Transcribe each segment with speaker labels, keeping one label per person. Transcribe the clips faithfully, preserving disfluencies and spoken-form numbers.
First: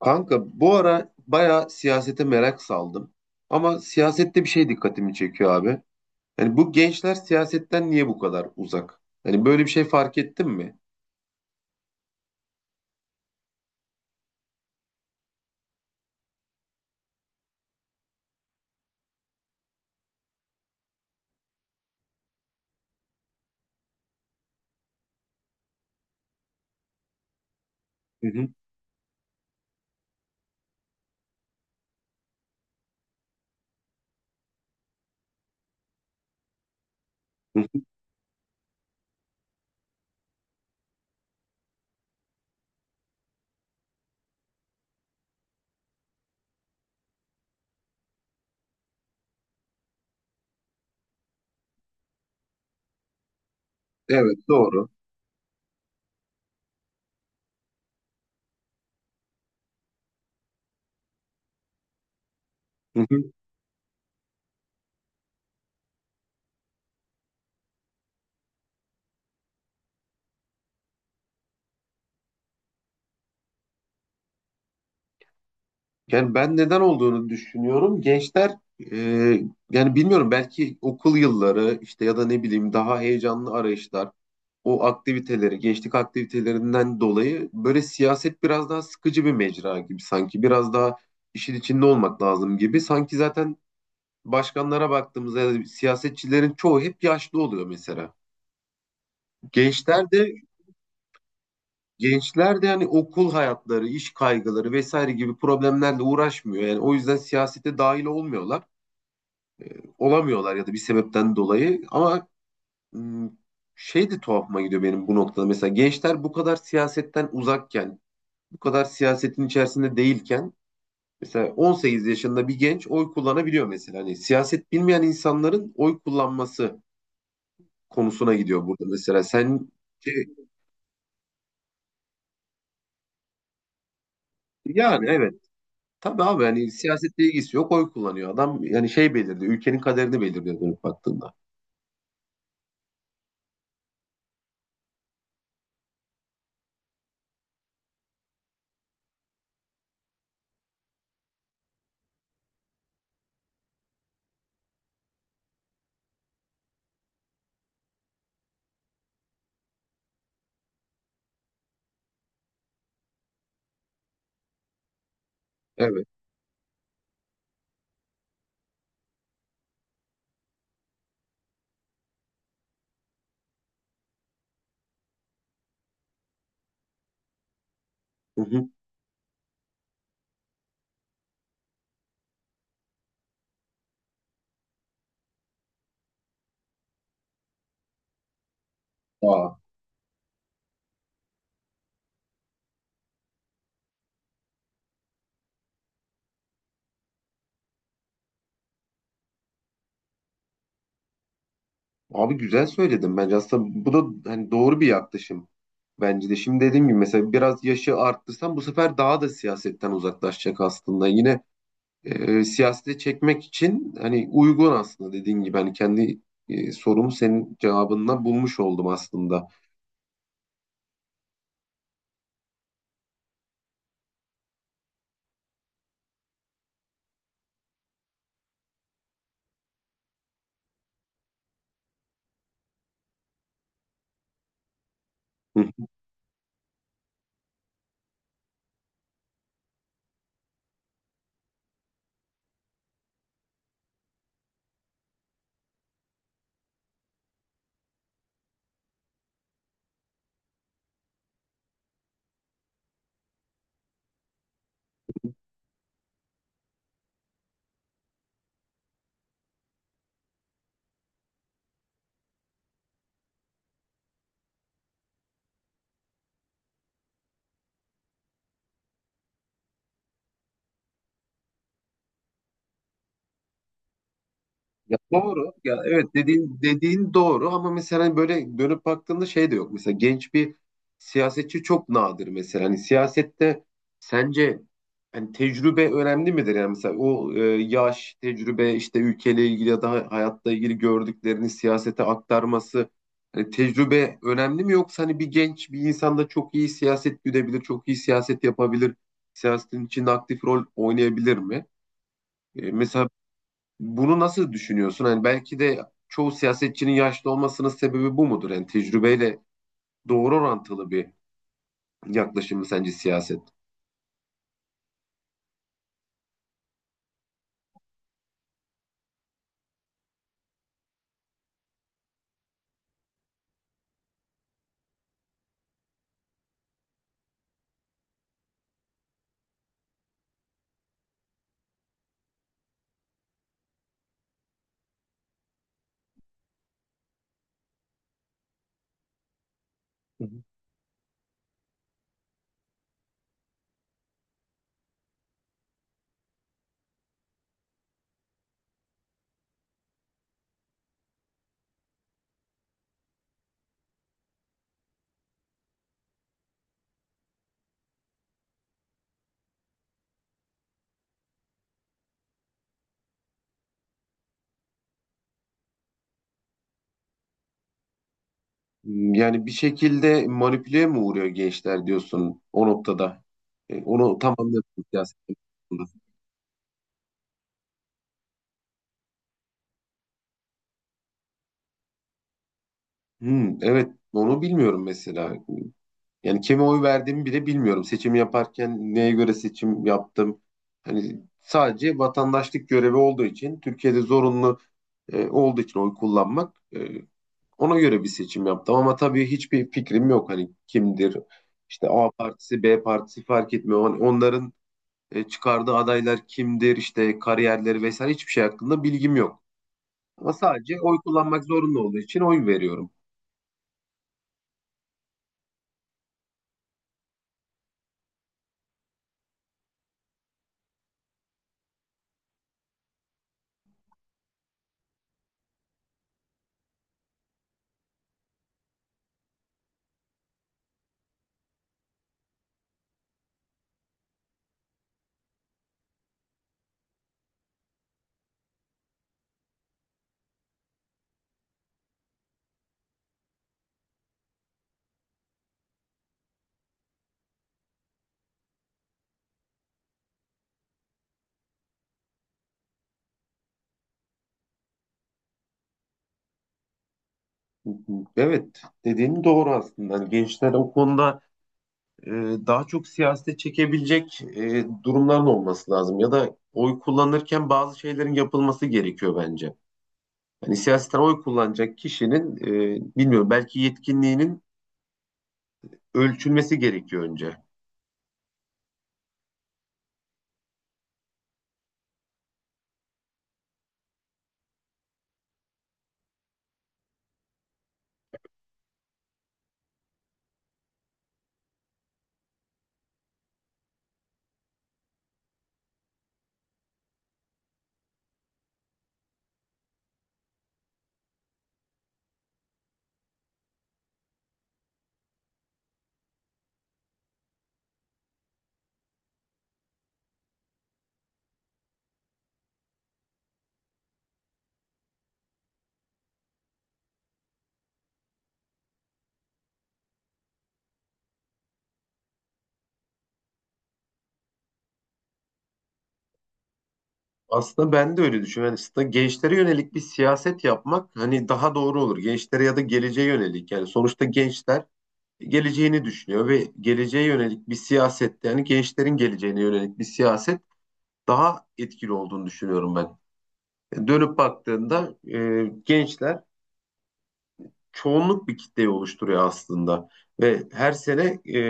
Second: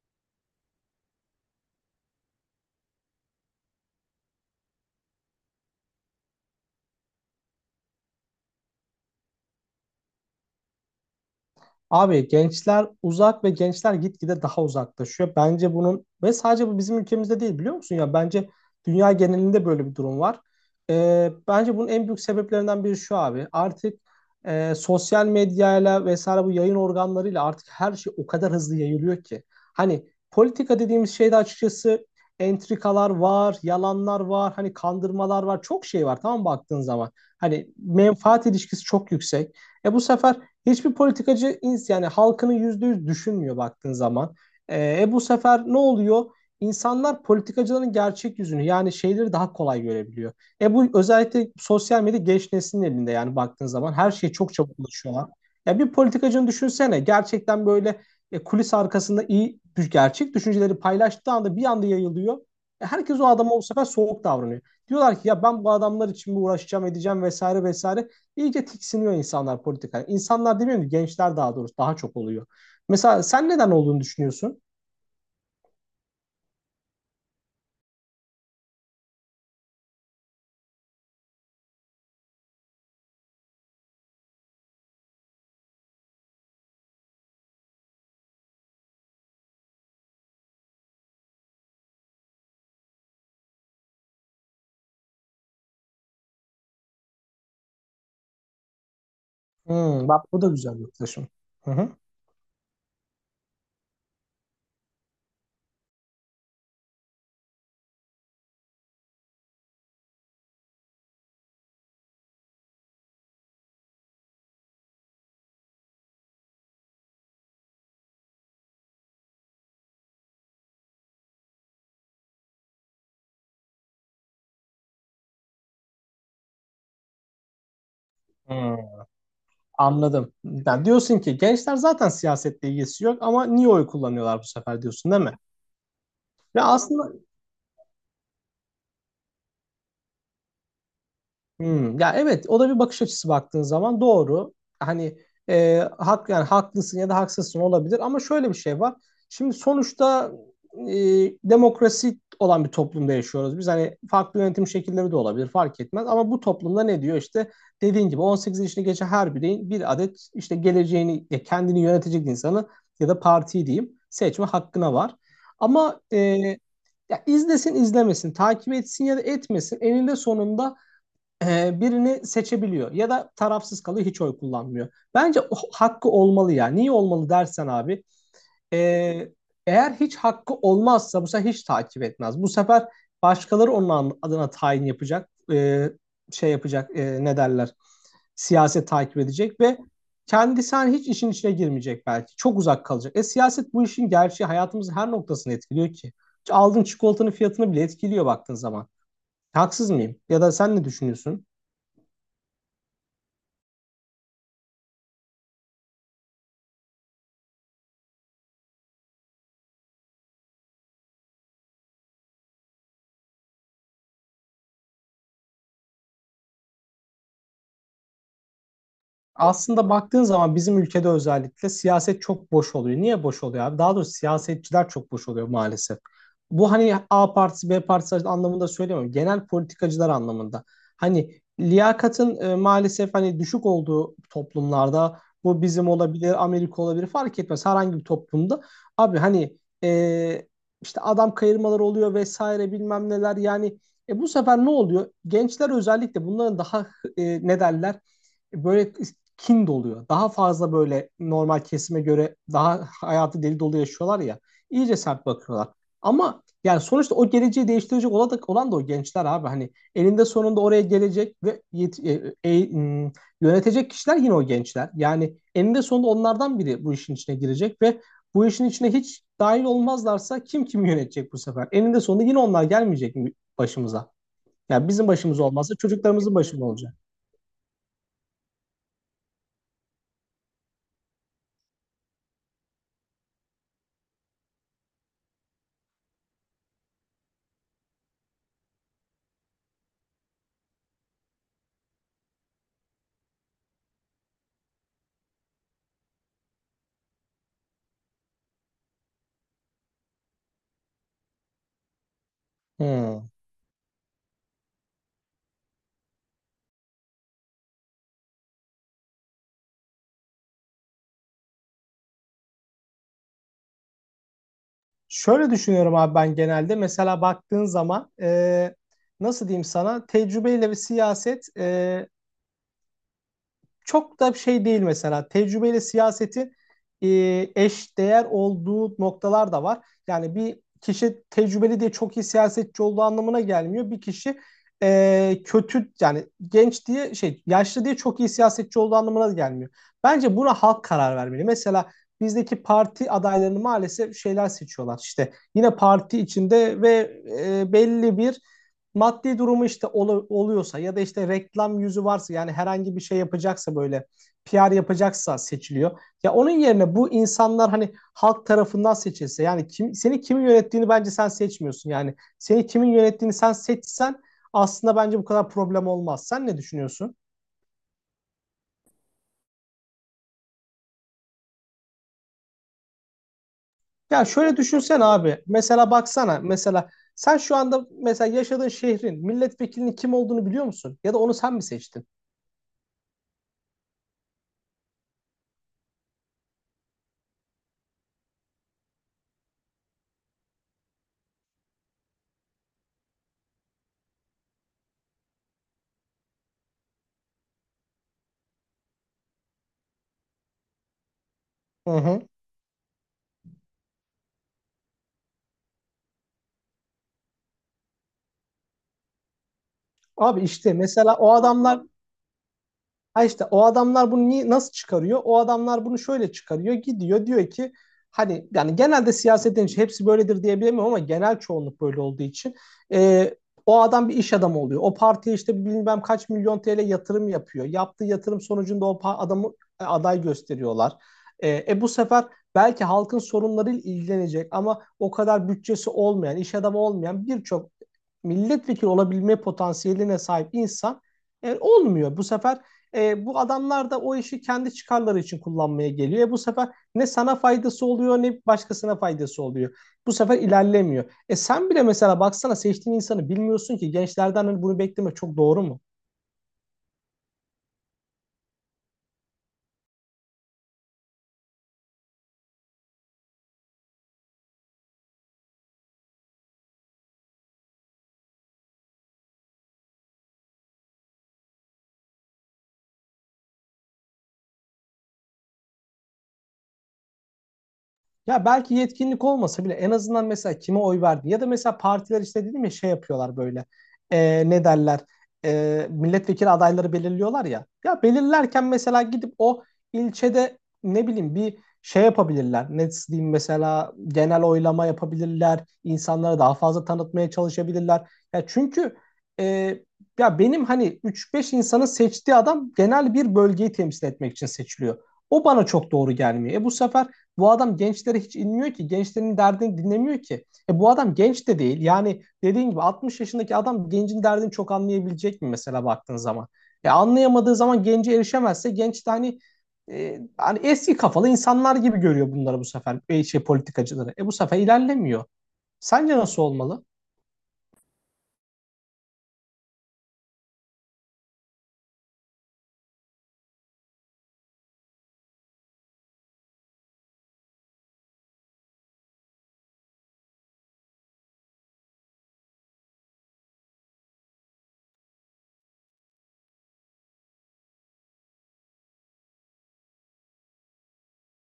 Speaker 1: Kanka bu ara bayağı siyasete merak saldım. Ama siyasette bir şey dikkatimi çekiyor abi. Yani bu gençler siyasetten niye bu kadar uzak? Hani böyle bir şey fark ettin mi?
Speaker 2: Abi gençler uzak ve gençler gitgide daha uzaklaşıyor. Bence bunun ve sadece bu bizim ülkemizde değil, biliyor musun ya, bence dünya genelinde böyle bir durum var. Ee, bence bunun en büyük sebeplerinden biri şu abi. Artık e, sosyal medyayla vesaire bu yayın organlarıyla artık her şey o
Speaker 1: Hı hı.
Speaker 2: kadar hızlı yayılıyor ki. Hani politika dediğimiz şeyde açıkçası entrikalar var, yalanlar var, hani kandırmalar var. Çok şey var, tamam mı, baktığın zaman.
Speaker 1: Hı
Speaker 2: Hani
Speaker 1: hı.
Speaker 2: menfaat ilişkisi çok yüksek. E bu sefer hiçbir politikacı ins- yani halkını yüzde yüz düşünmüyor baktığın zaman. Ee, E, bu sefer ne oluyor? İnsanlar politikacıların gerçek yüzünü, yani şeyleri, daha kolay görebiliyor. E bu özellikle sosyal medya genç neslin elinde, yani baktığın zaman her şeye
Speaker 1: Evet,
Speaker 2: çok çabuk
Speaker 1: doğru.
Speaker 2: ulaşıyorlar. Ya bir politikacını düşünsene, gerçekten böyle e, kulis arkasında iyi düş- gerçek düşünceleri paylaştığı anda bir anda yayılıyor. E,
Speaker 1: Hı
Speaker 2: herkes o
Speaker 1: hı.
Speaker 2: adama bu sefer soğuk davranıyor. Diyorlar ki ya ben bu adamlar için mi uğraşacağım edeceğim vesaire vesaire. İyice tiksiniyor insanlar politikaya. İnsanlar demiyorum ki, gençler daha doğrusu, daha çok oluyor. Mesela sen neden olduğunu düşünüyorsun?
Speaker 1: Yani ben neden olduğunu düşünüyorum. Gençler e, yani bilmiyorum, belki okul yılları işte ya da ne bileyim daha heyecanlı arayışlar, o aktiviteleri, gençlik aktivitelerinden dolayı böyle siyaset biraz daha sıkıcı bir mecra gibi, sanki biraz daha işin içinde olmak lazım gibi. Sanki zaten başkanlara baktığımızda ya da siyasetçilerin çoğu hep yaşlı oluyor mesela. Gençler
Speaker 2: Hmm,
Speaker 1: de
Speaker 2: bak bu da güzel bir yaklaşım. Hı hı.
Speaker 1: gençler de yani okul hayatları, iş kaygıları vesaire gibi problemlerle uğraşmıyor. Yani o yüzden siyasete dahil olmuyorlar. olamıyorlar ya da bir sebepten dolayı ama m, şey de tuhafıma gidiyor benim bu noktada. Mesela gençler bu kadar siyasetten uzakken, bu kadar siyasetin içerisinde değilken, mesela on sekiz yaşında bir genç oy kullanabiliyor mesela. Hani siyaset bilmeyen insanların oy kullanması konusuna gidiyor burada
Speaker 2: Hmm,
Speaker 1: mesela. Sen şey,
Speaker 2: anladım. Yani diyorsun ki gençler zaten siyasetle ilgisi yok ama niye oy kullanıyorlar bu sefer
Speaker 1: yani
Speaker 2: diyorsun, değil mi?
Speaker 1: evet. Tabii abi,
Speaker 2: Ve
Speaker 1: hani
Speaker 2: aslında
Speaker 1: siyasetle ilgisi yok, oy kullanıyor adam. Yani şey belirliyor. Ülkenin kaderini belirliyor dönüp baktığında.
Speaker 2: Hmm, ya, evet, o da bir bakış açısı baktığın zaman doğru. Hani e, hak yani haklısın ya da haksızsın olabilir, ama şöyle bir şey var. Şimdi sonuçta e, demokrasi olan bir toplumda yaşıyoruz. Biz hani farklı yönetim şekilleri de olabilir, fark etmez, ama bu toplumda ne diyor işte, dediğin gibi on sekiz yaşını geçen her bireyin bir adet işte geleceğini, e, kendini yönetecek insanı ya da partiyi diyeyim seçme hakkına var. Ama
Speaker 1: Evet.
Speaker 2: e, ya izlesin izlemesin, takip etsin ya da etmesin, eninde sonunda e, birini seçebiliyor ya da tarafsız kalıyor, hiç oy kullanmıyor. Bence hakkı olmalı ya. Niye olmalı dersen abi,
Speaker 1: Hı hı.
Speaker 2: e, eğer hiç hakkı olmazsa bu sefer hiç takip etmez. Bu sefer başkaları onun adına tayin yapacak, e, şey yapacak, e, ne derler, siyaset takip
Speaker 1: Aa.
Speaker 2: edecek ve kendisi hani hiç işin içine girmeyecek belki. Çok uzak kalacak. E siyaset bu işin gerçeği, hayatımızın her noktasını etkiliyor ki. Aldığın çikolatanın fiyatını bile etkiliyor baktığın zaman. Haksız mıyım? Ya da sen ne düşünüyorsun?
Speaker 1: Abi güzel söyledin bence. Aslında bu da hani doğru bir yaklaşım. Bence de şimdi dediğim gibi mesela biraz yaşı arttırsan bu sefer daha da siyasetten uzaklaşacak aslında. Yine e, siyasete çekmek için hani uygun, aslında dediğin gibi hani kendi e, sorumu senin cevabından bulmuş oldum aslında.
Speaker 2: Aslında baktığın zaman bizim ülkede özellikle siyaset çok boş oluyor. Niye boş oluyor abi? Daha doğrusu, siyasetçiler çok boş oluyor maalesef. Bu hani A partisi, B partisi anlamında söylemiyorum. Genel politikacılar anlamında. Hani liyakatın e, maalesef hani düşük olduğu toplumlarda, bu bizim olabilir, Amerika olabilir, fark etmez herhangi bir toplumda. Abi hani e, işte adam kayırmaları oluyor vesaire bilmem neler, yani e, bu sefer ne oluyor? Gençler özellikle bunların daha e, ne derler? Böyle kin doluyor. Daha fazla böyle normal kesime göre daha hayatı deli dolu yaşıyorlar ya. İyice sert bakıyorlar. Ama yani sonuçta o geleceği değiştirecek olan da, olan da o gençler abi. Hani elinde sonunda oraya gelecek ve yet- e- e- m- yönetecek kişiler yine o gençler. Yani eninde sonunda onlardan biri bu işin içine girecek ve bu işin içine hiç dahil olmazlarsa kim kimi yönetecek bu sefer? Eninde sonunda yine onlar gelmeyecek mi başımıza? Yani
Speaker 1: Ya
Speaker 2: bizim başımız
Speaker 1: doğru.
Speaker 2: olmazsa
Speaker 1: Ya evet,
Speaker 2: çocuklarımızın
Speaker 1: dediğin
Speaker 2: başında olacak.
Speaker 1: dediğin doğru ama mesela hani böyle dönüp baktığında şey de yok. Mesela genç bir siyasetçi çok nadir mesela. Hani siyasette sence hani tecrübe önemli midir? Yani mesela o e, yaş, tecrübe, işte ülkeyle ilgili ya da hayatla ilgili gördüklerini siyasete aktarması, hani tecrübe önemli mi, yoksa hani bir genç bir insan da çok iyi siyaset güdebilir, çok iyi siyaset yapabilir, siyasetin içinde aktif rol oynayabilir mi? E, mesela
Speaker 2: Hmm.
Speaker 1: bunu nasıl düşünüyorsun? Hani belki de çoğu siyasetçinin yaşlı olmasının sebebi bu mudur? Yani tecrübeyle doğru orantılı bir yaklaşım mı sence siyaset?
Speaker 2: Şöyle düşünüyorum abi ben genelde. Mesela baktığın zaman e, nasıl diyeyim sana, tecrübeyle ve siyaset e, çok da şey değil mesela. Tecrübeyle siyasetin e, eş değer olduğu noktalar da var. Yani bir kişi tecrübeli diye çok iyi siyasetçi olduğu anlamına gelmiyor. Bir kişi e, kötü yani genç diye, şey yaşlı diye çok iyi siyasetçi olduğu anlamına da gelmiyor.
Speaker 1: Hı hı.
Speaker 2: Bence buna halk karar vermeli. Mesela bizdeki parti adaylarını maalesef şeyler seçiyorlar. İşte yine parti içinde ve e, belli bir maddi durumu işte ol- oluyorsa, ya da işte reklam yüzü varsa, yani herhangi bir şey yapacaksa, böyle P R yapacaksa seçiliyor. Ya onun yerine bu insanlar hani halk tarafından seçilse, yani kim seni kimin yönettiğini bence sen seçmiyorsun. Yani seni kimin yönettiğini sen seçsen aslında bence bu kadar problem olmaz. Sen ne düşünüyorsun?
Speaker 1: Yani bir şekilde manipüle mi uğruyor gençler diyorsun o noktada? E, onu
Speaker 2: Ya
Speaker 1: tam
Speaker 2: şöyle
Speaker 1: anladım
Speaker 2: düşünsen
Speaker 1: siyaset
Speaker 2: abi. Mesela
Speaker 1: konusunda.
Speaker 2: baksana. Mesela sen şu anda mesela yaşadığın şehrin milletvekilinin kim olduğunu biliyor musun? Ya da onu sen mi seçtin?
Speaker 1: Hmm, evet, onu bilmiyorum mesela. Yani kime oy verdiğimi bile bilmiyorum. Seçim yaparken neye göre seçim yaptım? Hani sadece vatandaşlık görevi olduğu için, Türkiye'de zorunlu e, olduğu için oy kullanmak, e, ona göre bir seçim yaptım. Ama tabii hiçbir fikrim yok. Hani kimdir? İşte
Speaker 2: Hı
Speaker 1: A
Speaker 2: hı.
Speaker 1: partisi, B partisi fark etmiyor. Hani onların e, çıkardığı adaylar kimdir? İşte kariyerleri vesaire hiçbir şey hakkında bilgim yok. Ama
Speaker 2: Abi işte
Speaker 1: sadece oy
Speaker 2: mesela o
Speaker 1: kullanmak zorunlu
Speaker 2: adamlar.
Speaker 1: olduğu için oy veriyorum.
Speaker 2: Ha, işte o adamlar bunu ni- nasıl çıkarıyor? O adamlar bunu şöyle çıkarıyor. Gidiyor diyor ki, hani yani genelde siyaset deyince hepsi böyledir diyebilemiyorum, ama genel çoğunluk böyle olduğu için e, o adam bir iş adamı oluyor. O partiye işte bilmem kaç milyon T L yatırım yapıyor. Yaptığı yatırım sonucunda o pa- adamı e, aday gösteriyorlar. E, e bu sefer belki halkın sorunlarıyla ilgilenecek, ama o kadar bütçesi olmayan, iş adamı olmayan birçok milletvekili olabilme potansiyeline sahip insan e, olmuyor. Bu sefer e, bu adamlar da o işi kendi çıkarları için kullanmaya geliyor. E, bu sefer ne sana faydası oluyor, ne başkasına faydası oluyor. Bu sefer ilerlemiyor. E sen bile mesela baksana, seçtiğin insanı bilmiyorsun ki, gençlerden hani bunu bekleme çok doğru mu?
Speaker 1: Evet, dediğin doğru aslında. Hani gençler o konuda e, daha çok siyasete çekebilecek e, durumların olması lazım ya da oy kullanırken bazı şeylerin yapılması gerekiyor bence. Hani siyasetten oy kullanacak kişinin e, bilmiyorum, belki yetkinliğinin ölçülmesi gerekiyor önce.
Speaker 2: Ya belki yetkinlik olmasa bile en azından mesela kime oy verdi, ya da mesela partiler işte dedim ya şey yapıyorlar böyle, Ee, ne derler Ee, milletvekili adayları belirliyorlar ya. Ya belirlerken mesela gidip o ilçede ne bileyim bir şey yapabilirler, ne diyeyim mesela genel oylama yapabilirler, insanlara daha fazla tanıtmaya çalışabilirler ya, çünkü e, ya benim hani üç beş insanın seçtiği adam genel bir bölgeyi temsil etmek için seçiliyor, o bana çok doğru gelmiyor. E bu sefer bu adam gençlere hiç inmiyor ki. Gençlerin derdini dinlemiyor ki. E bu adam genç de değil. Yani dediğin gibi altmış yaşındaki adam gencin derdini çok anlayabilecek mi mesela baktığın zaman? E anlayamadığı zaman, gence erişemezse, genç de hani e, hani eski kafalı insanlar gibi görüyor bunları bu sefer, e, şey politikacıları. E bu sefer ilerlemiyor. Sence nasıl olmalı?
Speaker 1: Aslında ben de öyle düşünüyorum. Yani aslında gençlere yönelik bir siyaset yapmak hani daha doğru olur. Gençlere ya da geleceğe yönelik. Yani sonuçta gençler geleceğini düşünüyor ve geleceğe yönelik bir siyaset, yani gençlerin geleceğine yönelik bir siyaset daha etkili olduğunu düşünüyorum ben. E, dönüp baktığında e, gençler çoğunluk bir kitleyi oluşturuyor aslında. Ve her sene e,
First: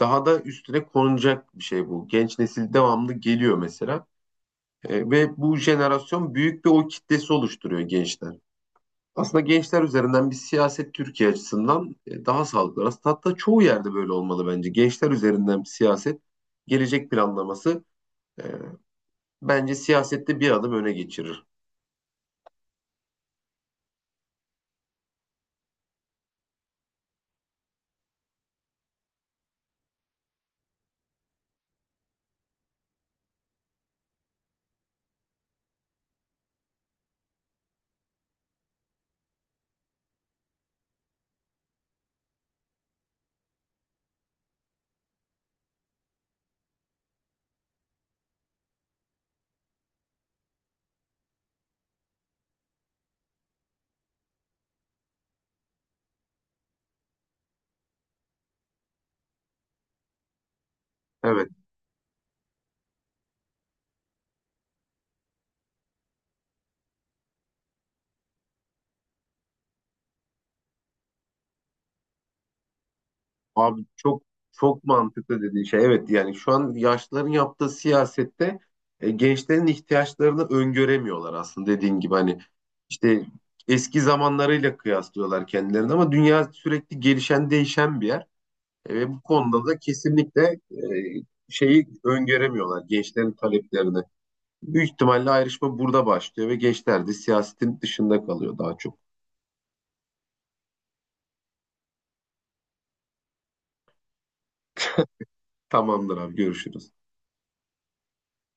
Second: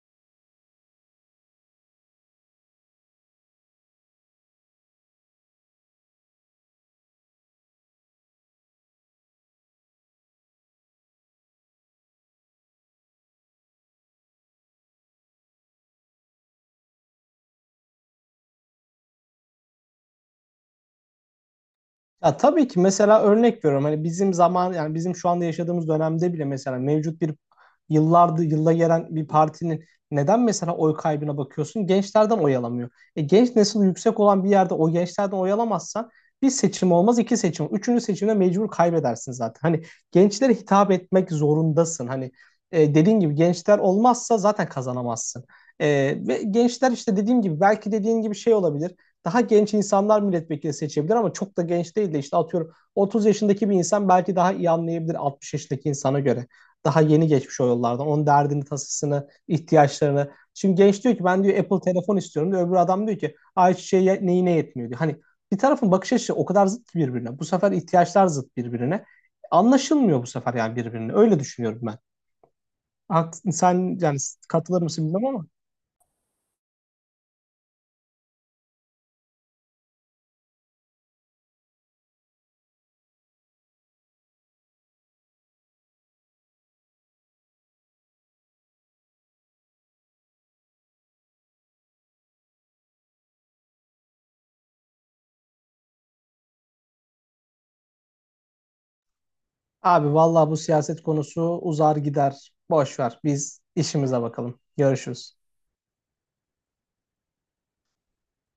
Speaker 1: daha da üstüne konulacak bir şey bu. Genç nesil devamlı geliyor mesela. E, ve bu jenerasyon büyük bir o kitlesi oluşturuyor, gençler. Aslında gençler üzerinden bir siyaset Türkiye açısından e, daha sağlıklı. Aslında hatta çoğu yerde böyle olmalı bence. Gençler üzerinden bir siyaset, gelecek planlaması e, bence siyasette bir adım öne geçirir.
Speaker 2: Ya tabii ki mesela örnek veriyorum, hani bizim zaman, yani bizim şu anda yaşadığımız dönemde bile, mesela mevcut bir yıllardır yılla gelen bir partinin neden mesela oy kaybına bakıyorsun? Gençlerden oy alamıyor. E, genç nesil yüksek olan bir yerde o gençlerden oy alamazsan bir seçim olmaz, iki seçim. Üçüncü seçimde mecbur kaybedersin zaten. Hani gençlere hitap etmek zorundasın. Hani e, dediğin gibi gençler olmazsa zaten kazanamazsın. E, ve gençler işte dediğim gibi, belki dediğin gibi şey olabilir, daha genç insanlar milletvekili seçebilir, ama çok da genç değil de işte atıyorum otuz yaşındaki bir insan belki daha iyi anlayabilir altmış yaşındaki insana göre. Daha yeni geçmiş o yollardan. Onun derdini, tasasını, ihtiyaçlarını. Şimdi genç diyor ki, ben
Speaker 1: Evet.
Speaker 2: diyor Apple telefon istiyorum diyor. Öbür adam diyor ki, ayçiçeği neyine yetmiyor diyor. Hani bir tarafın bakış açısı o kadar zıt ki birbirine. Bu sefer ihtiyaçlar zıt birbirine. Anlaşılmıyor bu sefer, yani birbirine. Öyle düşünüyorum ben. Hak-
Speaker 1: Abi
Speaker 2: Sen yani
Speaker 1: çok
Speaker 2: katılır
Speaker 1: çok
Speaker 2: mısın bilmiyorum
Speaker 1: mantıklı
Speaker 2: ama.
Speaker 1: dediğin şey. Evet, yani şu an yaşlıların yaptığı siyasette e, gençlerin ihtiyaçlarını öngöremiyorlar aslında, dediğin gibi hani işte eski zamanlarıyla kıyaslıyorlar kendilerini, ama dünya sürekli gelişen değişen bir yer. E, ve bu konuda da kesinlikle e, şeyi öngöremiyorlar, gençlerin taleplerini. Büyük ihtimalle ayrışma burada başlıyor ve gençler de siyasetin dışında kalıyor daha çok.
Speaker 2: Abi vallahi bu siyaset konusu uzar gider. Boş ver. Biz işimize bakalım. Görüşürüz.
Speaker 1: Tamamdır abi, görüşürüz.